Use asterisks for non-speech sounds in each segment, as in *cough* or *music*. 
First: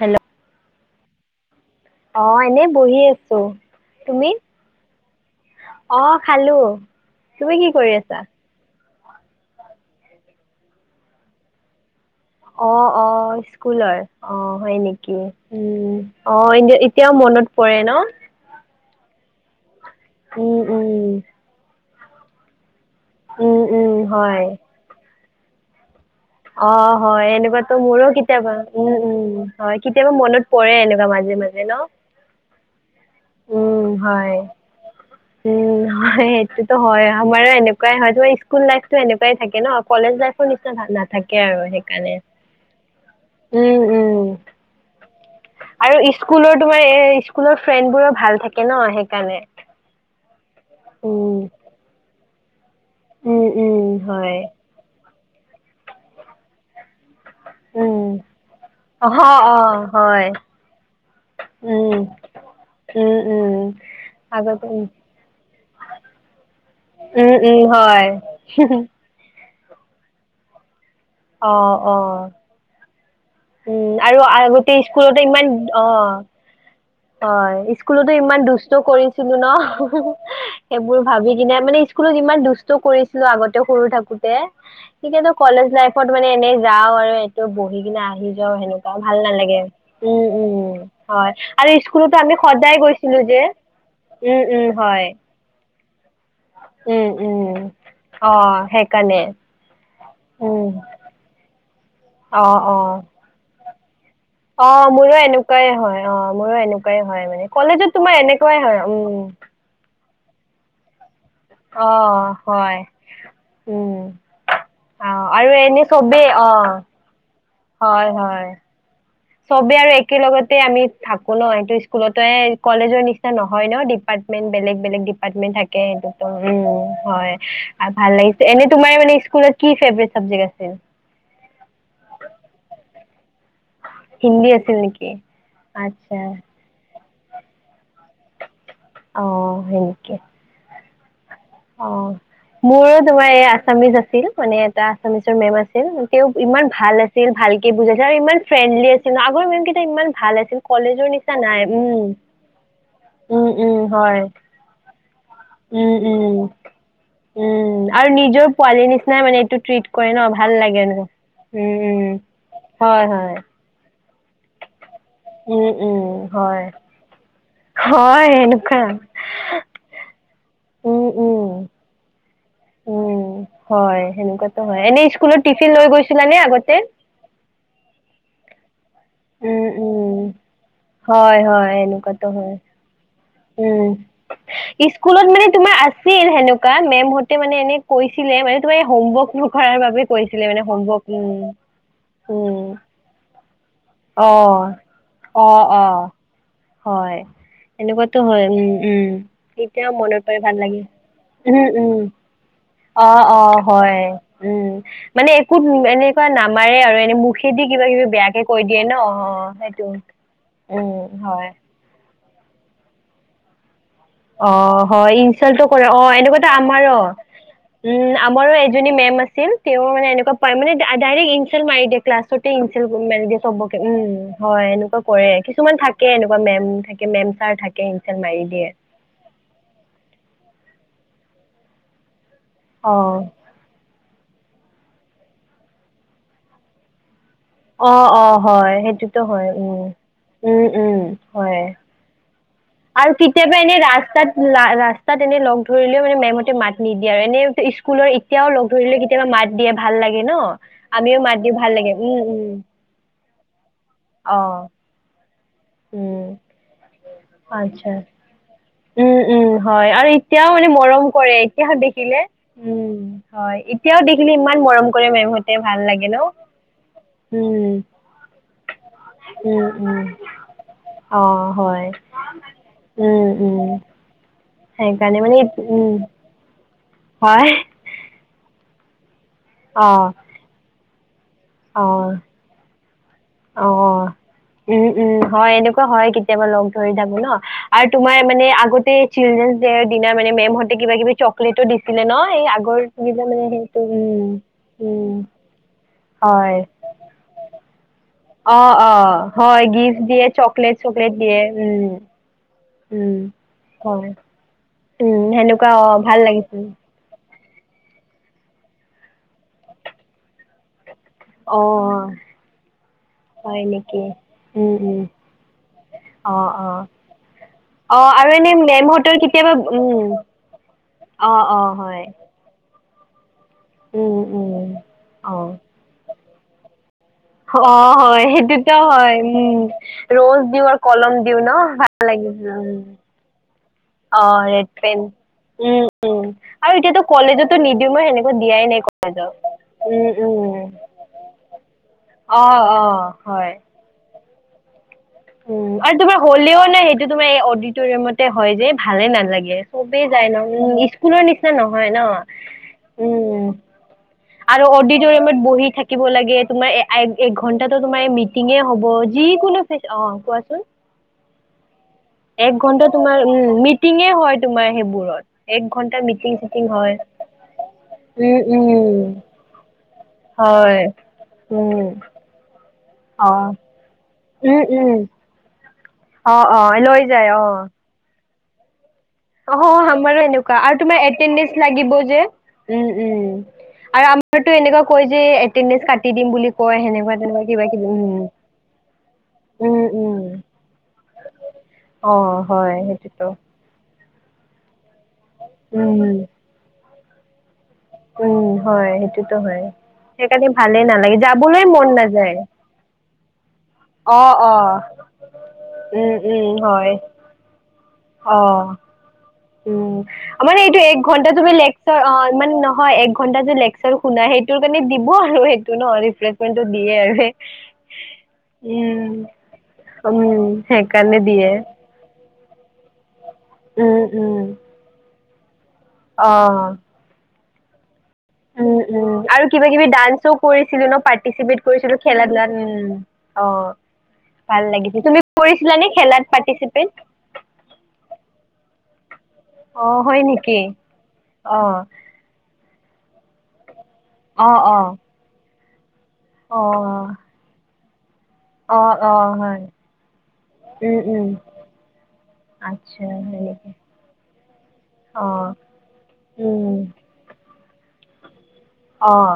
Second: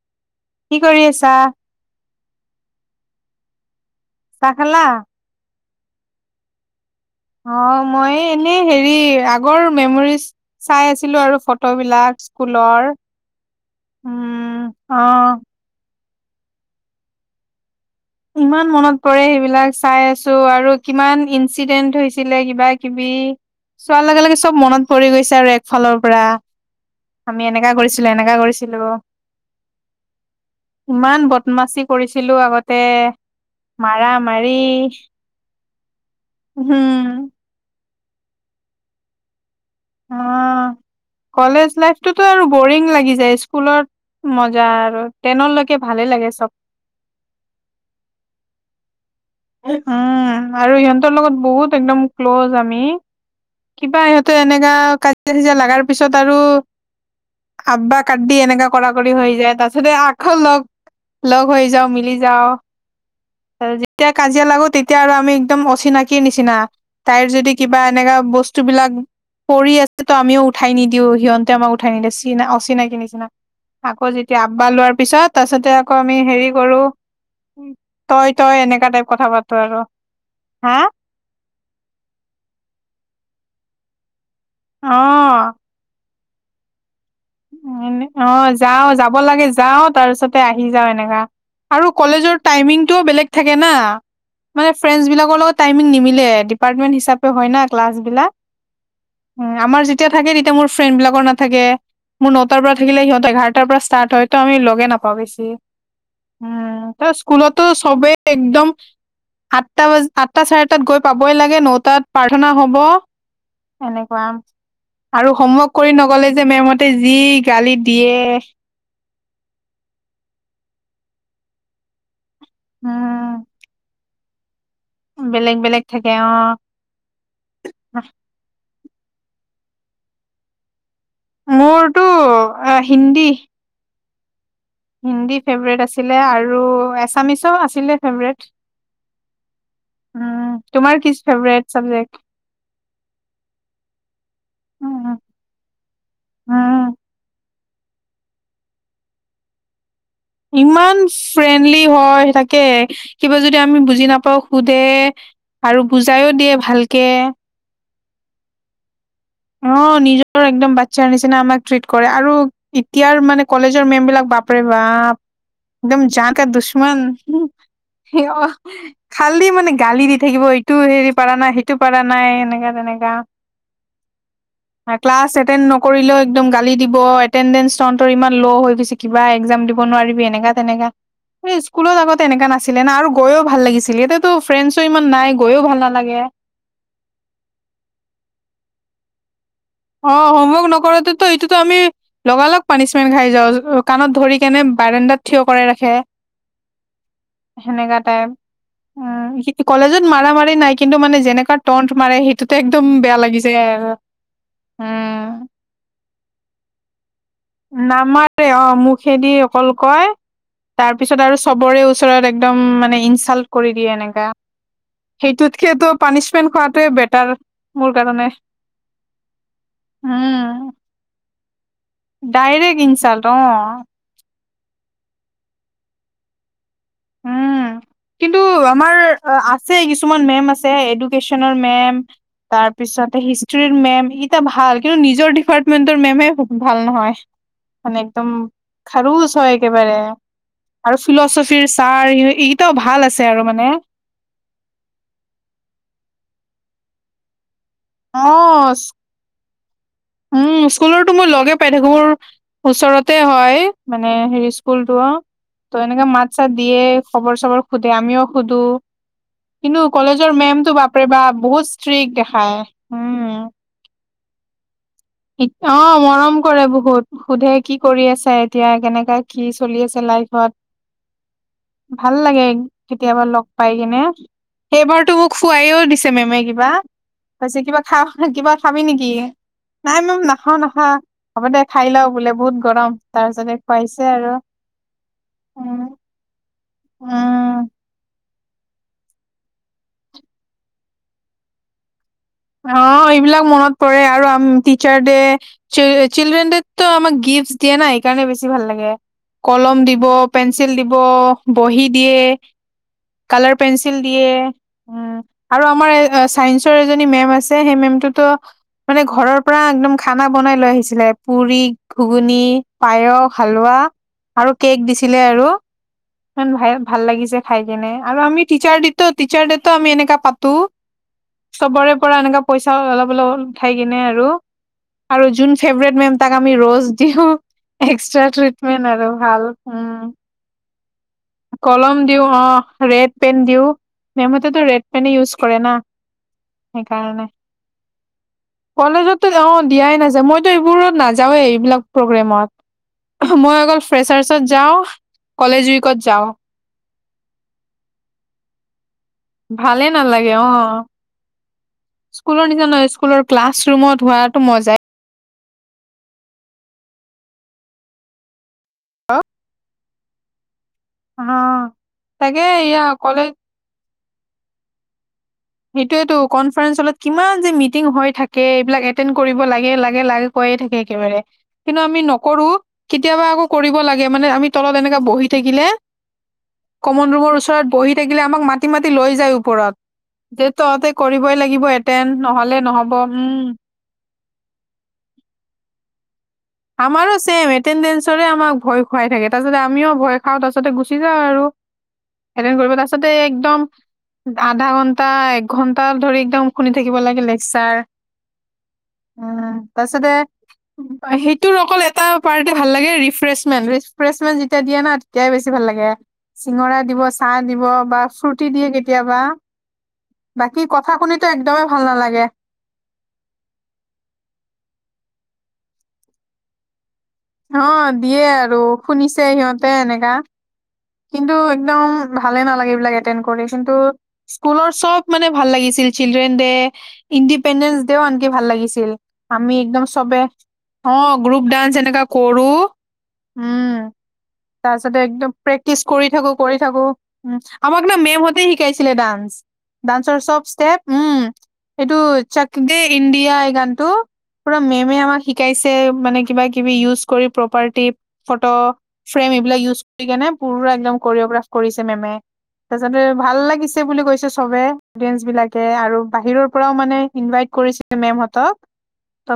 Hello কি কৰি আছা অ', এনেই বহি আছো। তুমি চাহ খালা? অ', খালো। তুমি কি অ', কৰি মই আছা এনেই হেৰি হেৰি আগৰ মেমৰিজ চাই আছিলো আৰু ফটো বিলাক। অ'-অ', স্কুলৰ, অ', উম, হয় নেকি? অ', উম'। অহ, এ-এতিয়াও মনত পৰে ন কৰে সেইবিলাক চাই আছো উম আৰু উম কিমান ইঞ্চিডেন্ট হৈছিলে কিবা কিবি উম উম চোৱাৰ লগে-লগে হয় চব মনত পৰি গৈছে আৰু এক ফালৰ পৰা। অহ, হয় আমি এনেকা এনেকুৱাতো কৰিছিলো মোৰো এনেকা কেতিয়াবা কৰিছিলো। উম'-উম', হয়। কেতিয়াবা মনত পৰে এনেকুৱা মাজে মাজে। ন বতমাচি কৰিছিলো আগতে উম মাৰা হয় মাৰি উম', হয় সেইটোতো হয়, উম, আমাৰো এনেকুৱাই হয়। তোমাৰ স্কুল লাইফটো এনেকুৱাই- থাকে ন কলেজ লাইফৰ অ'। নিচিনা নাথাকে আৰু কলেজ সেইকাৰণে। লাইফটোতো আৰু বৰিং লাগি যায় স্কুলত উম'-উম'। মজা আৰু। টেনলৈকে ভালে আৰু লাগে চব স্কুলৰ তোমাৰ এ স্কুলৰ ফ্ৰেণ্ড বোৰো ভাল থাকে ন সে উম', আৰু সিহঁতৰ উম। লগত বহুত একদম ক্ল'জ আমি। উম উম কিবা সিহঁতে হয় এনেকা কাজিয়া- চাজিয়া লগাৰ পিছত আৰু আব্বা উম কাট্ৰি এনেকা কৰা কৰি অহ হৈ যায় অ তাৰপিছতে হয় আকৌ লগ লগ হৈ যাও উম। মিলি যাও। উম উম যেতিয়া কাজিয়া লাগো আগতে তেতিয়া আৰু আমি একদম অচিনাকিৰ নিচিনা, তাইৰ উম যদি উম কিবা তাৰ হয়। এনেকা বস্তু বস্তু বিলাক পৰি আছে তো আমিও উঠাই নিদিওঁ সিহঁতে অ আমাক উঠাই অ নিদিয়ে চিনা অচিনাকি নিচিনা। উম আকৌ আৰু যেতিয়া আব্বাহ আগতে লোৱাৰ স্কুলতে পিছত ইমান তাৰ পিছতে আকৌ আমি হেৰি কৰো অ', উম, স্কুলতো তই ইমান তই দুষ্ট এনেকা টাইপ কথা কৰিছিলো ন পাতো আৰু হা সেইবোৰ ভাবি কিনে মানে স্কুল তই ইমান দুষ্ট কৰিছিলো। আগতে সৰু থাকোতে অ এনেতো কলেজ লাইফত মানে এনেই যাওঁ আৰু বহি কিনে আহি অহ', যাওঁ সেনেকুৱা যাব ভাল লাগে নালাগে যাওঁ উম তাৰপিছতে আহি উম যাওঁ এনেকা হয় আৰু স্কুলতো আমি কলেজৰ সদায় টাইমিংটো গৈছিলো বেলেগ যে থাকে না, উম উম মানে হয় ফ্ৰেণ্ডছবিলাকৰ লগত টাইমিং নিমিলে, ডিপাৰ্টমেণ্ট উম হিচাপে হৈ উম না ক্লাছ বিলাক। অ সেইকাৰণে আমাৰ যি তেতিয়া থাকে তেতিয়া মোৰ উম ফ্ৰেণ্ড বিলাকৰ নাথাকে, মোৰ অ নটাৰ পৰা অ থাকিলে সিহঁত এঘাৰটাৰ পৰা ষ্টাৰ্ট হয়। তো আমি অ লগে নাপাওঁ মোৰো বেছি। এনেকুৱাই হয় অ মোৰো উম', এনেকুৱাই ত হয় মানে স্কুলতো কলেজত তোমাৰ চবেই এনেকুৱাই একদম হয় উম আঠটা ব আঠটা চাৰেটাত গৈ পাবই লাগে অ নটাত প্ৰাৰ্থনা হ'ব। হয় উম এনেকুৱা অ আৰু হোমৱৰ্ক এনে কৰি চবেই নগলে যে অ মেমতে যি গালি হয় দিয়ে। হয় চবে আৰু একেল লগতে আমি থাকো ন? এইটো স্কুলতো এ কলেজৰ নিচিনা নহয় ন? ডিপাৰ্টমেণ্ট বেলেগ-বেলেগ বেলেগ ডিপাৰ্টমেণ্ট থাকে বেলেগ সেইটো অ উম', হয় আৰু ভাল লাগিচে। এনে তোমাৰ মানে স্কুলত কি ফেভৰেট চাবজেক্ট আছে মোৰতো হিন্দী। হিন্দী আছ হিন্দী ফেভৰেট আছিলে আৰু এছামিছো আছিলে ফেভৰেট। অ হয় নেকি তোমাৰ কি ফেভৰেট অ চাবজেক্ট? মোৰো তোমাৰ এই আছামিজ আছিল মানে এটা আছামিছৰ মেম আছিল, তেওঁ ইমান ভাল আছিল ভাল ভালকে বুজাইছে আৰু ইমান ফ্ৰেণ্ডলি আছিল ন আগ ইমান কেইটা ইমান ভাল আছিল, ইমান কলেজৰ নিচিনা নাই ফ্ৰেণ্ডলি উম', হয় তাকে কিবা যদি আমি উম'-উম', বুজি হয়। নাপাওঁ সোধে আৰু উম বুজাইও উম দিয়ে ভালকে। উম আৰু নিজৰ পোৱালি নিচিনা। অঁ নিজৰ একদম বাচ্ছাৰ নিচিনা আমাক ট্ৰিট কৰে আৰু এতিয়াৰ মানে কলেজৰ মেম বিলাক বাপৰে বাপ উম একদম উম জতে হয় দুশ্মন হয় উম উম হয় হয় অঁ এনেকুৱা খালি মানে গালি দি থাকিব ইটো উম হেৰি পাৰা উম নাই সেইটো পাৰা নাই এনেকা তেনেকা উম হয় সেনেকুৱাতো হয় *unintelligible* এনেই কালচ্ স্কুলত এটেন টিফিন লৈ নকৰিলো গৈছিলানে একদম গালি আগতে দিব এটেন্ডেন্ট চৰ ইমান ল হৈ গৈছে। কিবা এক্জাম উম দিব উম নোৱাৰিবি এনেকা তেনেকা হয় হয় স্কুলত আগতে এনেকুৱাতো এনেককা হয় নাছিলে না আৰু গৈও ভাল উম লাগিছিল এতিয়াতো ফ্ৰেণ্ডছো ইমান স্কুলত নাই মানে গৈও তোমাৰ ভাল নালাগে আছিল সেনেকুৱা মেমহতে মানে এনে কৈছিল। আছিলে মে তোমাৰ হোমৱৰ্ *unintelligible* কৰাৰ বাবে অ কৈছিলে মানে হোমৱৰ্ক হমৰ্ক উ নকৰাতেতো এইটোতো আমি লগালগ উম পানিচমেন্ট খাই যাওঁ কাণত অ। ধৰি কেনে বাৰাণ্ডাত থিয় অঁ কৰাই ৰাখে অঁ হয় সেনেকা এনেকুৱা। টাইপ হয় উম উম অ এতিয়া কলেজত মনত প মাৰা মাৰি ভাল নাই লাগে কিন্তু মানে যেনেকা উম টন্ট উম মাৰে সেইটোতে একদম বেয়া অঁ অঁ লাগিছে অঁ আৰু হয় উম মানে একো এনেকুৱা নামাৰে আৰু এনে মোৰ। নামাৰে অঁ মোক সেদি অকল সেইটো। কয় তাৰ উম, পিছত আৰু হয়, চবৰে ওচৰত একদম মানে ইনচাল্ট কৰি দিয়ে এনেকা অ হয় ইনচালো সেইটোতকেতো কৰে অ পানিচমেন্ট এনেকুৱাটা খোৱাটোৱে আমাৰো বেটাৰ মোৰ উম কাৰণে আমাৰো এয মেম আছিল তেওঁ মানে এনেকুৱানে উম ডাইৰেক্ট ই মাৰিয়। ক্লাছত ই ডাইৰেক্ট ম ইনচাল্ট অ দিয়ে চবকে উম হয় এনেকুৱা কৰে কিছুমান থাকে এনেকুৱা মেম থাকে মেম চাৰ থাকে ইচ মাৰি দিয়ে। অঁ আছে কিছুমান মেম আছে এডুকেশচনৰ মেম *unintelligible* তাৰ পিছতে অ', হিষ্ট্ৰীৰ মেম এয়া ভাল কিন্তু নিজৰ ডিপাৰ্টমেন্টৰ মেমহে ভাল নহয়। মানে অ', একদম অ', হয় সেইটোতো খাৰুচ হয় উম। একেবাৰে উম, উম, আৰু হয়। ফিলচফিৰ ছাৰ এইকেইটাও ভাল আৰু আছে কেতিয়াবা মানে এনে ৰাস্তাত ৰাস্তাত এনে লগ ধৰিলেও মানে মেমতে মা নিদিয়া আৰু এনে স্কুলৰ অ এতিয়াও লগ ধৰিলে কেতিয়াবা মাত দিয়া উম স্কুলৰতো মই লগে পাই থাকো লাগে, মোৰ উম, উম। ওচৰতে হয় মানে হেৰি অ', স্কুল অঁ ত এনেকে উম, মাত চাত দিয়ে খবৰ চবৰ সুধে আচ্ছা। আমিও সুধো উম উম হয় আৰু এতিয়াও মানে মৰম বাপৰে বাপ কৰে বহুত এতিয়াাহ ষ্ট্ৰিক্ট দেখিলে দেখায় উম হয় এতিয়া দেখিলে ইমান মৰম কৰে মেমহঁতে ভাল অঁ লাগে ন মৰম কৰে বহুত সোধে কি উম কৰি আছে এতিয়া কেনেকা কি উম চলি আছে। উম চেলাই ঘত অ হয় ভাল লাগে কেতিয়াবা উম লগ উম কিনে সেইবাৰতো সেইকাৰণে মোক মানে খুৱাইও উম দিছে মেমে কিবা প হয় কিবা খ কা খাবি নেকি অ নাই মম নাখাওঁ নাখা হ'ব দে খাই লওঁ বোলে বহুত গৰম তাৰ অঁ উম উম হয় উম এনেকুৱা হয় কেতিয়াবা লগ ধৰি থাকো ন উম আৰু তোমাৰ? মানে আগতে চিল্ড্ৰেন ডৰ দিনাৰ মানে মেমহতে কিবা কিবি চকলেটো দিছিলে ন এই আগৰ অঁ কিবা মানে এইবিলাক মনত সেইটো পৰে আৰু উম আঁ টিচাৰ উম ডে চিল্ড্ৰেন হয় ড তো আমাক গিফ্ট টিপস দিয়ে ন এইকাৰনে বেছি অ ভাল অ লাগে হয় কলম গিফ্ট দিব দিয়ে চকলেট পেঞ্চিল দিব চকলেট দিয়ে বহী উম দিয়ে। উম কালাৰ পেঞ্চিল হয় উম আৰু সেনেকুৱা অ আমাৰ। ভাল লাগিছিল আছে সেই মেমটোতো মানে ঘৰৰ পৰা একদম খানা বনাই লৈ আহিছিলে অ পুৰি ঘুগুনি পায়স হয় হালোৱা নেকি আৰু উম কেক উম দিছিলে আৰু অ *unintelligible* অ ভাই ভাল লাগিছে খাই। কেনে অ আৰু আমি এনে তিচাৰদেটো মেমহঁতৰ কেতিয়াবা উম এনেকা পাটো অ অ চবৰে হয় পৰা এনেক পইছা *unintelligible* অলপ অলপ খাই কেনে উম উম আৰু যুন ফেৱৰেত মেম তাক আমি ৰজ দিওঁ অঁ এক্সট্ৰা হয় সেইটোতো ট্ৰিটমেন্ট আৰু হয় ভাল উম ৰ'জ দিওঁ কলম দিও ন ভাল কলম দিওঁ লাগে। অ ৰেড পেন দিওঁ অঁ মেমহতেতো ৰেড পেন পেনে ইউজ কৰে না উম উম আৰু এতিয়াতো কলেজতো নিদিওঁও মই সেনেকা দিয়াই নাই। কলেজ কলেজত টো নাযাও উম য়ে মই তো এই উম বোৰত তো নাযাও য়ে এই বিলাক প্ৰগেম অ', অ', হয়। মই অকল ফে তাৰ পিছত যাওঁ কলেজ উই এইটো বি হ'লেও নে এইটো তোমাৰ এই অডিটৰিয়ামতে হ'য় যে। ভালে নালাগে। ভালে চবে যায় নালাগে ন' অ উম, স্কুলৰ নিচিনা না নহয় ন'? স্কুলৰ নিচিনা নহয় স্কুলৰ উম ক্লাছ ৰুমত হোৱাটো আৰু মজাই অডিটৰিয়ামতা বহি থাকিব লাগে। তোমাৰ আইক একঘন্টাটো তোমাৰ মিটিঙে হ'ব। যিকোনো ফে অঁহ, কোৱাচোন? অঁ এক ঘন্টা তোমাৰ, উম, মিটিঙে হ'য় তোমাৰ সেইবোৰত। এক ঘন্টা সেইটোৱেটো, মিটিং চিটিং কনফাৰেন্স হয়। হলত কিমান যে মিটিং হৈ উম, থাকে। এইবিলাক এটেণ্ট উম, কৰিব লাগে। লা গে কৈয়ে থাকে। হয়। একেবাৰে কিন্তু উম, আমি নকৰো, কেতিয়াবা আকৌ অ', কৰিব লাগে। মানে, আমি উম, তলত উম, এনেকা বহি থাকিলে, অ', অ', লৈ যায় কমণ্ডৰোমৰ ওচৰত অ'। বহি থাকিলে আমাক মাতি মাতি লৈ যায় ওপৰত। ৰো যে এনেকোৱা আৰু তহঁতে তোমাৰ কৰিবই এটেণ্টডেন্স লাগিব এটেণ্ড যে। নহ'লে উম, নহ'ব উম। আৰু আমাৰটো এনেকুৱা কয় যে এটেণ্টডেন্স কাটি দিম বুলি কয় আমাৰো সেনেকুৱা তেনেকুৱা ছেম, কিবা কিবি এটেণ্টডেন্সৰে উম আমাক ভয় খুৱাই থাকে। তাৰপাছতে আমিও উম ভয় উম খাওঁ, তাৰপাছতে গুচি যাওঁ আৰু অ এটেণ্ড কৰিব। হয় তাৰপাছতে সেইটোতো একদম আধা ঘন্টা, এক ঘন্টা উম ধৰি একদম শুনি থাকিব লাগে লেকচাৰ। উম, হ'য়, সেইতোটো উম হ'য়। সেইকাৰণে ভালেই নালাগে যা তোৰ অকল এটা পাৰ্টে ভাল লাগে ৰিফ্ৰেছমেণ্ট। অ ৰিফ্ৰেছমেণ্ট অ যেতিয়া দিয়ে না তেতিয়াই বেছি ভাল লাগে। উম উম চিঙৰা হয় দিব, চাহ দিব বা অ চুইতি দিয়ে কেতিয়াবা। উম, আমাৰ বাকী এইটো কথা এক শুনিতো ঘন্টা তুমি একদমেই ভাল লেকচাৰ, নালাগে অঁহ মানে, নহয় এক ঘন্টা যে লেকচাৰ শুনাই সেইটোৰ কাৰণে দিব আৰু সেইটো ন' ৰিফ্ৰেচমেণ্টো দিয়ে আৰু। অঁ, দিয়ে আৰু। উম শুনিছে সিহঁতে এনেকা। উম সেইকাৰণে কিন্তু দিয়ে একদম ভালে নালাগে, এইবিলাক এটেণ্ড কৰি। কিন্তু উম উম স্কুলৰ চব মানে ভাল লাগিছে। অ চিল--চিলড্ৰেন ডে, ইণ্ডিপেন্দেন তেওঁ আনকি ভাল উম লাগিছিল। উম আৰু আমি কিবা একদম কিবি চবে ডান্সও কৰিছিলো অঁ, গ্ৰুপ ডান্স, এনেকা কৰো। অঁহ তাৰপাছতে একদম প্ৰেক প্ৰেক্টিচ কৰি থাকো, কৰি থাকো পাৰ্টিচিপেট আমাক না, মেম্‌হঁতে শিকাইছিলে ডান্স। অ ডান্সৰ হয় চব নেকি ষ্টেপ। উম, অ সেইটো দে ইণ্ডিয়াই, এই গানটো অ পুৰা অ মেমে আমাক শিকাইছে। মানে কিবা -কিবি ইউজ কৰি অ প্ৰপাৰ্টি ফটো, অ অ ফ্ৰেম এইবিলাক হয় ইউজ আহি কিনে পুৰা একদম উম সৰু উম ‌পৰাকৰিছে মেমে। তাৰপাছতে আচ্ছা ভাল হয় নেকি লাগিছে বুলি কৈছে চবে। অডিয়েঞ্চ অ বিলাকে আৰু বাহিৰৰ পৰাও উম মানে ইনভাইট কৰিছিল। মেম হঁত অঁ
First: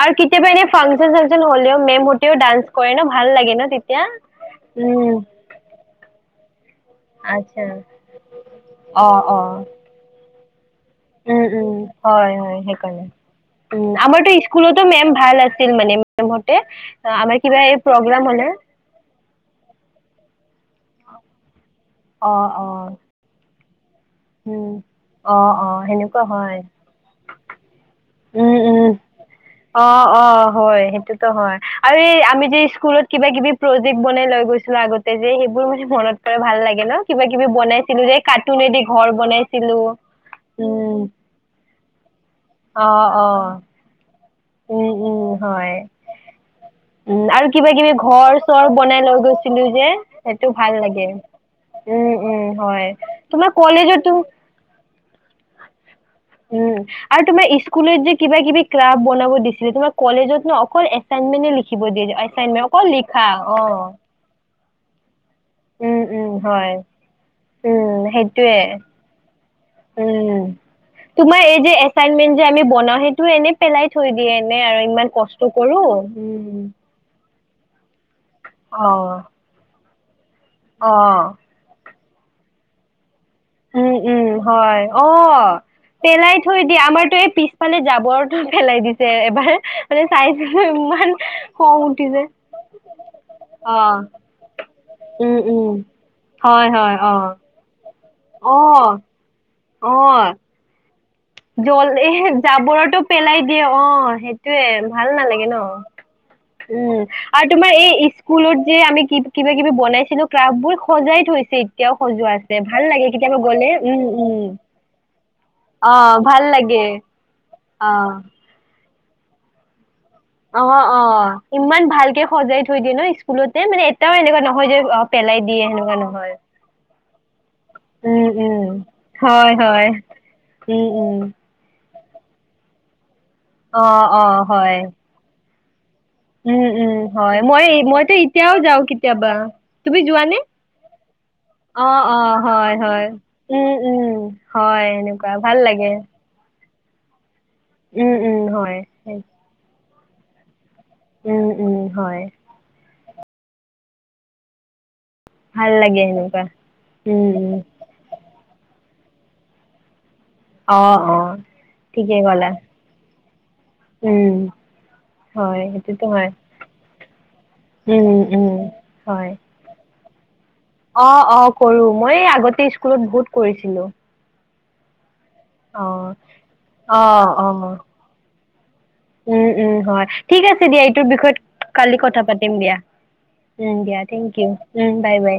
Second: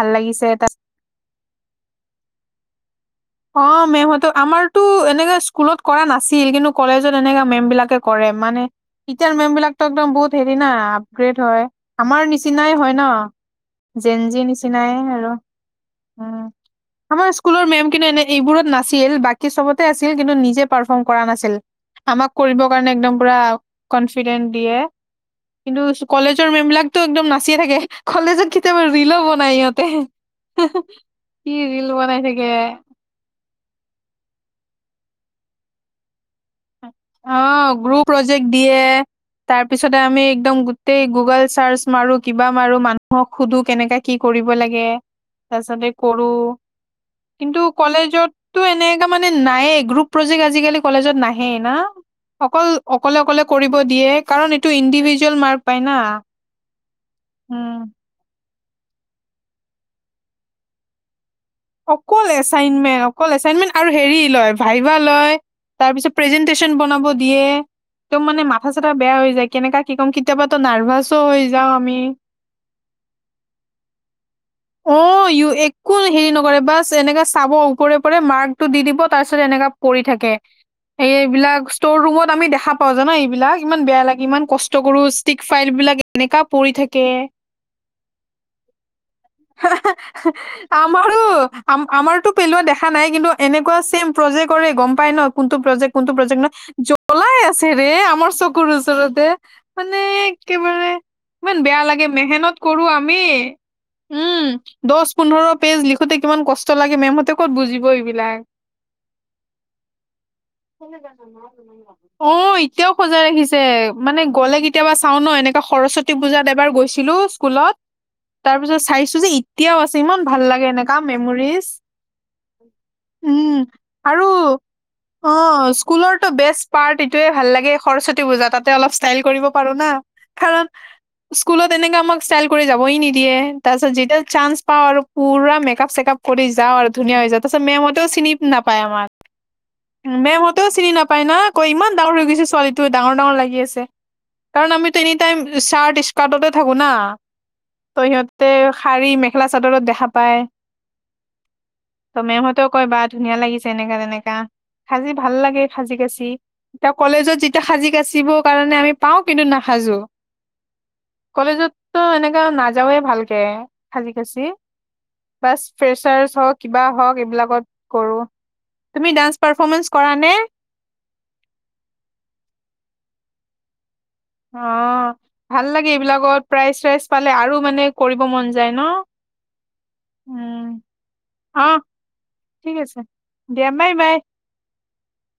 আৰু কেতিয়াবা লাগিছে এনে ফাংচন-চাংচন হলেও মেম্‌হঁতেও ডান্স কৰে ন'। ভাল লাগে ন অঁ তেতিয়া মেম্‌হঁতেও, আমাৰটো উম এনেকে স্কুলত কৰা নাছিল। কিন্তু কলেজত এনেকা আচ্ছা মেম্‌বিলাকে কৰে। মানে অ এতিয়াৰ অ মেম্‌বিলাকটো, একদম বহুত হেৰি না। আপ্‌গ্ৰেড উম হ'য়। উম আমাৰ হয় নিচিনাই হ'য় সেইকাৰণে ন'। উম আমাৰতো জেন্জি স্কুলতো নিচিনাই মেম আৰু। ভাল আছিল মানে উও, মেমহতে আমাৰ কিবা স্কুলৰ এই মেমখিনি এনে প্ৰগ্ৰাম হলে এইবোৰত নাছিল বাকি চ'বতে আছিল। কিন্তু নিজে পাৰফৰ্মকৰা নাছিল। আমাক অ কৰিব অ কাৰণে একদম পুৰা কন্ফিড্ৰেণ্ড উম দিয়ে। অ অ কিন্তু সেনেকুৱা কলেজৰ হয় মেম বিলাকটো একদম নাচিয়ে থাকে। কলেজত কেতিয়াবা ৰিলো বনাই ইহঁতে। অঁ হ'য়, সেইতোটো কি হ'য় ৰিল আৰু এই বনাই আমি যে থাকে। স্কুলত কিবা -কিবি প্ৰজেক্ট বনাই লৈ গৈছিলোঁ। আগতে যে সেইবোৰ মানে মনত পেলাই ভাল লাগে। ন? কিবা-কিবি বনাইছিলো যে কাৰ্টোনেদি। হেঁ, তাৰপিছতে আমি একদম গোটেই গুগল চাৰ্চ মাৰো। কিবা মাৰো, অ অ মানুহক সুধো কেনেকে কি কৰিব লাগে? উম উম তাৰ হয় পিছতে কৰো। উম আৰু কিন্তু কিবা কিবি ঘৰ কলেজতটো চৰ বনাই এনেকা লৈ মানে, গৈছিলো নায়েই। যে গ্ৰুপ প্ৰজেক্ট সেইটো ভাল আজি-কালি লাগে কলেজত নাহেই না? উম উম অকল, হয় অকলে অকলে তোমাৰ কৰিব দিয়ে কলেজতো কাৰণ এইটো ইণ্ডিভিজুৱেল মাৰ্ক পায় না। উম আৰু তোমাৰ উম। স্কুলত যে কিবা কিবি ক্ৰাফ্ বনাব দিছিলে তোমাৰ কলেজত ন অকল এ অকল এচাইনমেন্ট অকল অ এচাইনমেন্ট আৰু হেৰি লয় ভাইবা লয় উম তাৰপিছত উম হয় প্ৰেজেনটেচন বনাব দিয়ে উম এক মানে সেইটোয়ে মাথা চাথা বেয়া হৈ যায় কেনেকা কি ক'ম উম কেতিয়াবাটো নাৰ্ভাছো তোমাৰ হৈ এই যাওঁ যে আমি এচাইনমেন্ট যে আমি বনাও সেইটো এনে পেলাই থৈ দিয়ে এনে আৰু অ ইমান ই কষ্ট কৰো একো হেৰি নকৰে উম বা এনেকা চাব ওপৰে পৰে মাৰ্কতটো দি অ দিব তাৰ পিছত এনেকা পৰি থাকে অ এইবিলাক। ষ্টৰ ৰুমত আমি দেখা পাওঁ জানা। বিলাক ইমান উম বেয়া লাগে উম ইমান হয় কষ্ট কৰো অ ষ্টিক ফাইল বিলাক পেলাই এনেকা থৈ পৰি দিয়ে থাকে আমাৰতো এই পিছফালে জাবৰতো পেলাই দিছে। এবাৰ মানে চাইছিলো ইমান আমাৰো খং উঠিছে আমাৰতো পেলোৱা দেখা নাই কিন্তু অ এনেকুৱা ছেম প্ৰজে। কৰে গম পাই ন উম কোনটো উম প্ৰজেক্ট কোনটো প্ৰজেক্ট নয় হয় হয় অ জ্বলাই আছে ৰে আমাৰ অ চকুৰ ওচৰতে মানে একেবাৰে। ইমান বেয়া জ্বল লাগে এ মেহনত কৰো জাবৰটো আমি পেলাই দিয়ে অঁ। অঁ উম, সেইটোয়ে দহ ভাল পোন্ধৰ নালাগে ন পেজ লিখোতে কিমান কষ্ট লাগে উম মেমহঁতে আৰু ক'ত তোমাৰ বুজিব এই এইবিলাক। স্কুলত যে। আমি কিবা কিবি বনাইছিলো ক্ৰাফ্ বোৰ সজাই থৈছে এতিয়াও সজোৱা অ', আছে ভাল এতিয়াও লাগে সজাই কেতিয়াবা ৰাখিছে গ'লে। উম মানে উম গ'লে কেতিয়াবা চাওঁ ন এনেকা অ সৰস্বতী ভাল পূজাত এবাৰ লাগে গৈছিলো স্কুলত অ তাৰ পিছত চাইছো যে এতিয়াও আছে। ইমান ভাল অ লাগে এনেকা অ মেমৰিজ ইমান ভালকে সজাই থৈ দিয়ে ন উম স্কুলতে মানে এটাও আৰু এনেকুৱা নহয় যে অ পেলাই অঁ দিয়ে সেনেকুৱা স্কুলৰতো নহয় বেষ্ট পাৰ্ট এইটোয়ে ভাল লাগে সৰস্বতী উম পূজা উম তাতে অলপ ষ্টাইল কৰিব হয় পাৰো হয় না। কাৰণ উম উম স্কুলত এনেকা। যাবই নিদিয়ে অ তাৰপিছত যেতিয়া অ চাঞ্চ হয় পাও আৰু পুৰা মেকআপ মেকআপ চেকাপ কৰি উম যাওঁ আৰু উম ধুনীয়া হৈ হয় যাওঁ তাৰপাছত মই মেম হতেও মইতো চিনি এতিয়াও নাপায় যাওঁ আমাক। কেতিয়াবা তুমি যোৱানে মেম হতেও চিনি নাপাই না অ ইমান ডাঙৰ অ হৈ গৈছে হয় ছোৱালীটো হয় ডাঙৰ ডাঙৰ লাগি উম আছে উম কাৰণ হয় আমি টো এনি এনেকুৱা টাইম ভাল লাগে চাৰ্ত স্কাৰ্টততে থাকোঁ না। ত' উম উম। সিহঁতে হয় শাৰী মেখেলা চাদৰত দেখা পায় উম উম হয় ত মেমহতেও কয় বা। ধুনীয়া লাগিছে এনেকা তেনেকা সাজি ভাল লাগে সাজি কাচি এতিয়া উম কলেজত উম যেতিয়া সাজি কাচিবোৰ আ পা কিন্তু নাসাযো অ অ কলেজতটো ঠিকেই এনেকা ক'লা নাযাওঁ এ ভালকে। তে সাজি উম কাচি হয় সেইটোতো হয় ফ্ৰেছাৰ্ছ হওক। কিবা হওক এইবিলাকত উম কৰোঁ। উম তুমি হয় ডান্স পাৰফমেঞ্চ কৰা নে। অ অ কৰো মই আগতে স্কুলত বহুত কৰিছিলো। অঁ ভাল অ লাগে এইবিলাকত প্ৰাইজ অ চাইজ পালে অ আৰু মানে কৰিব মন যায়। ন উম উম হয় ঠিক আছে উম দিয়া এইটোৰ বিষয়ত অ কালি কথা পাতিম ঠিক দিয়া। আছে উম বাই দিয়া বাই থেংক ইউ উম বাই বাই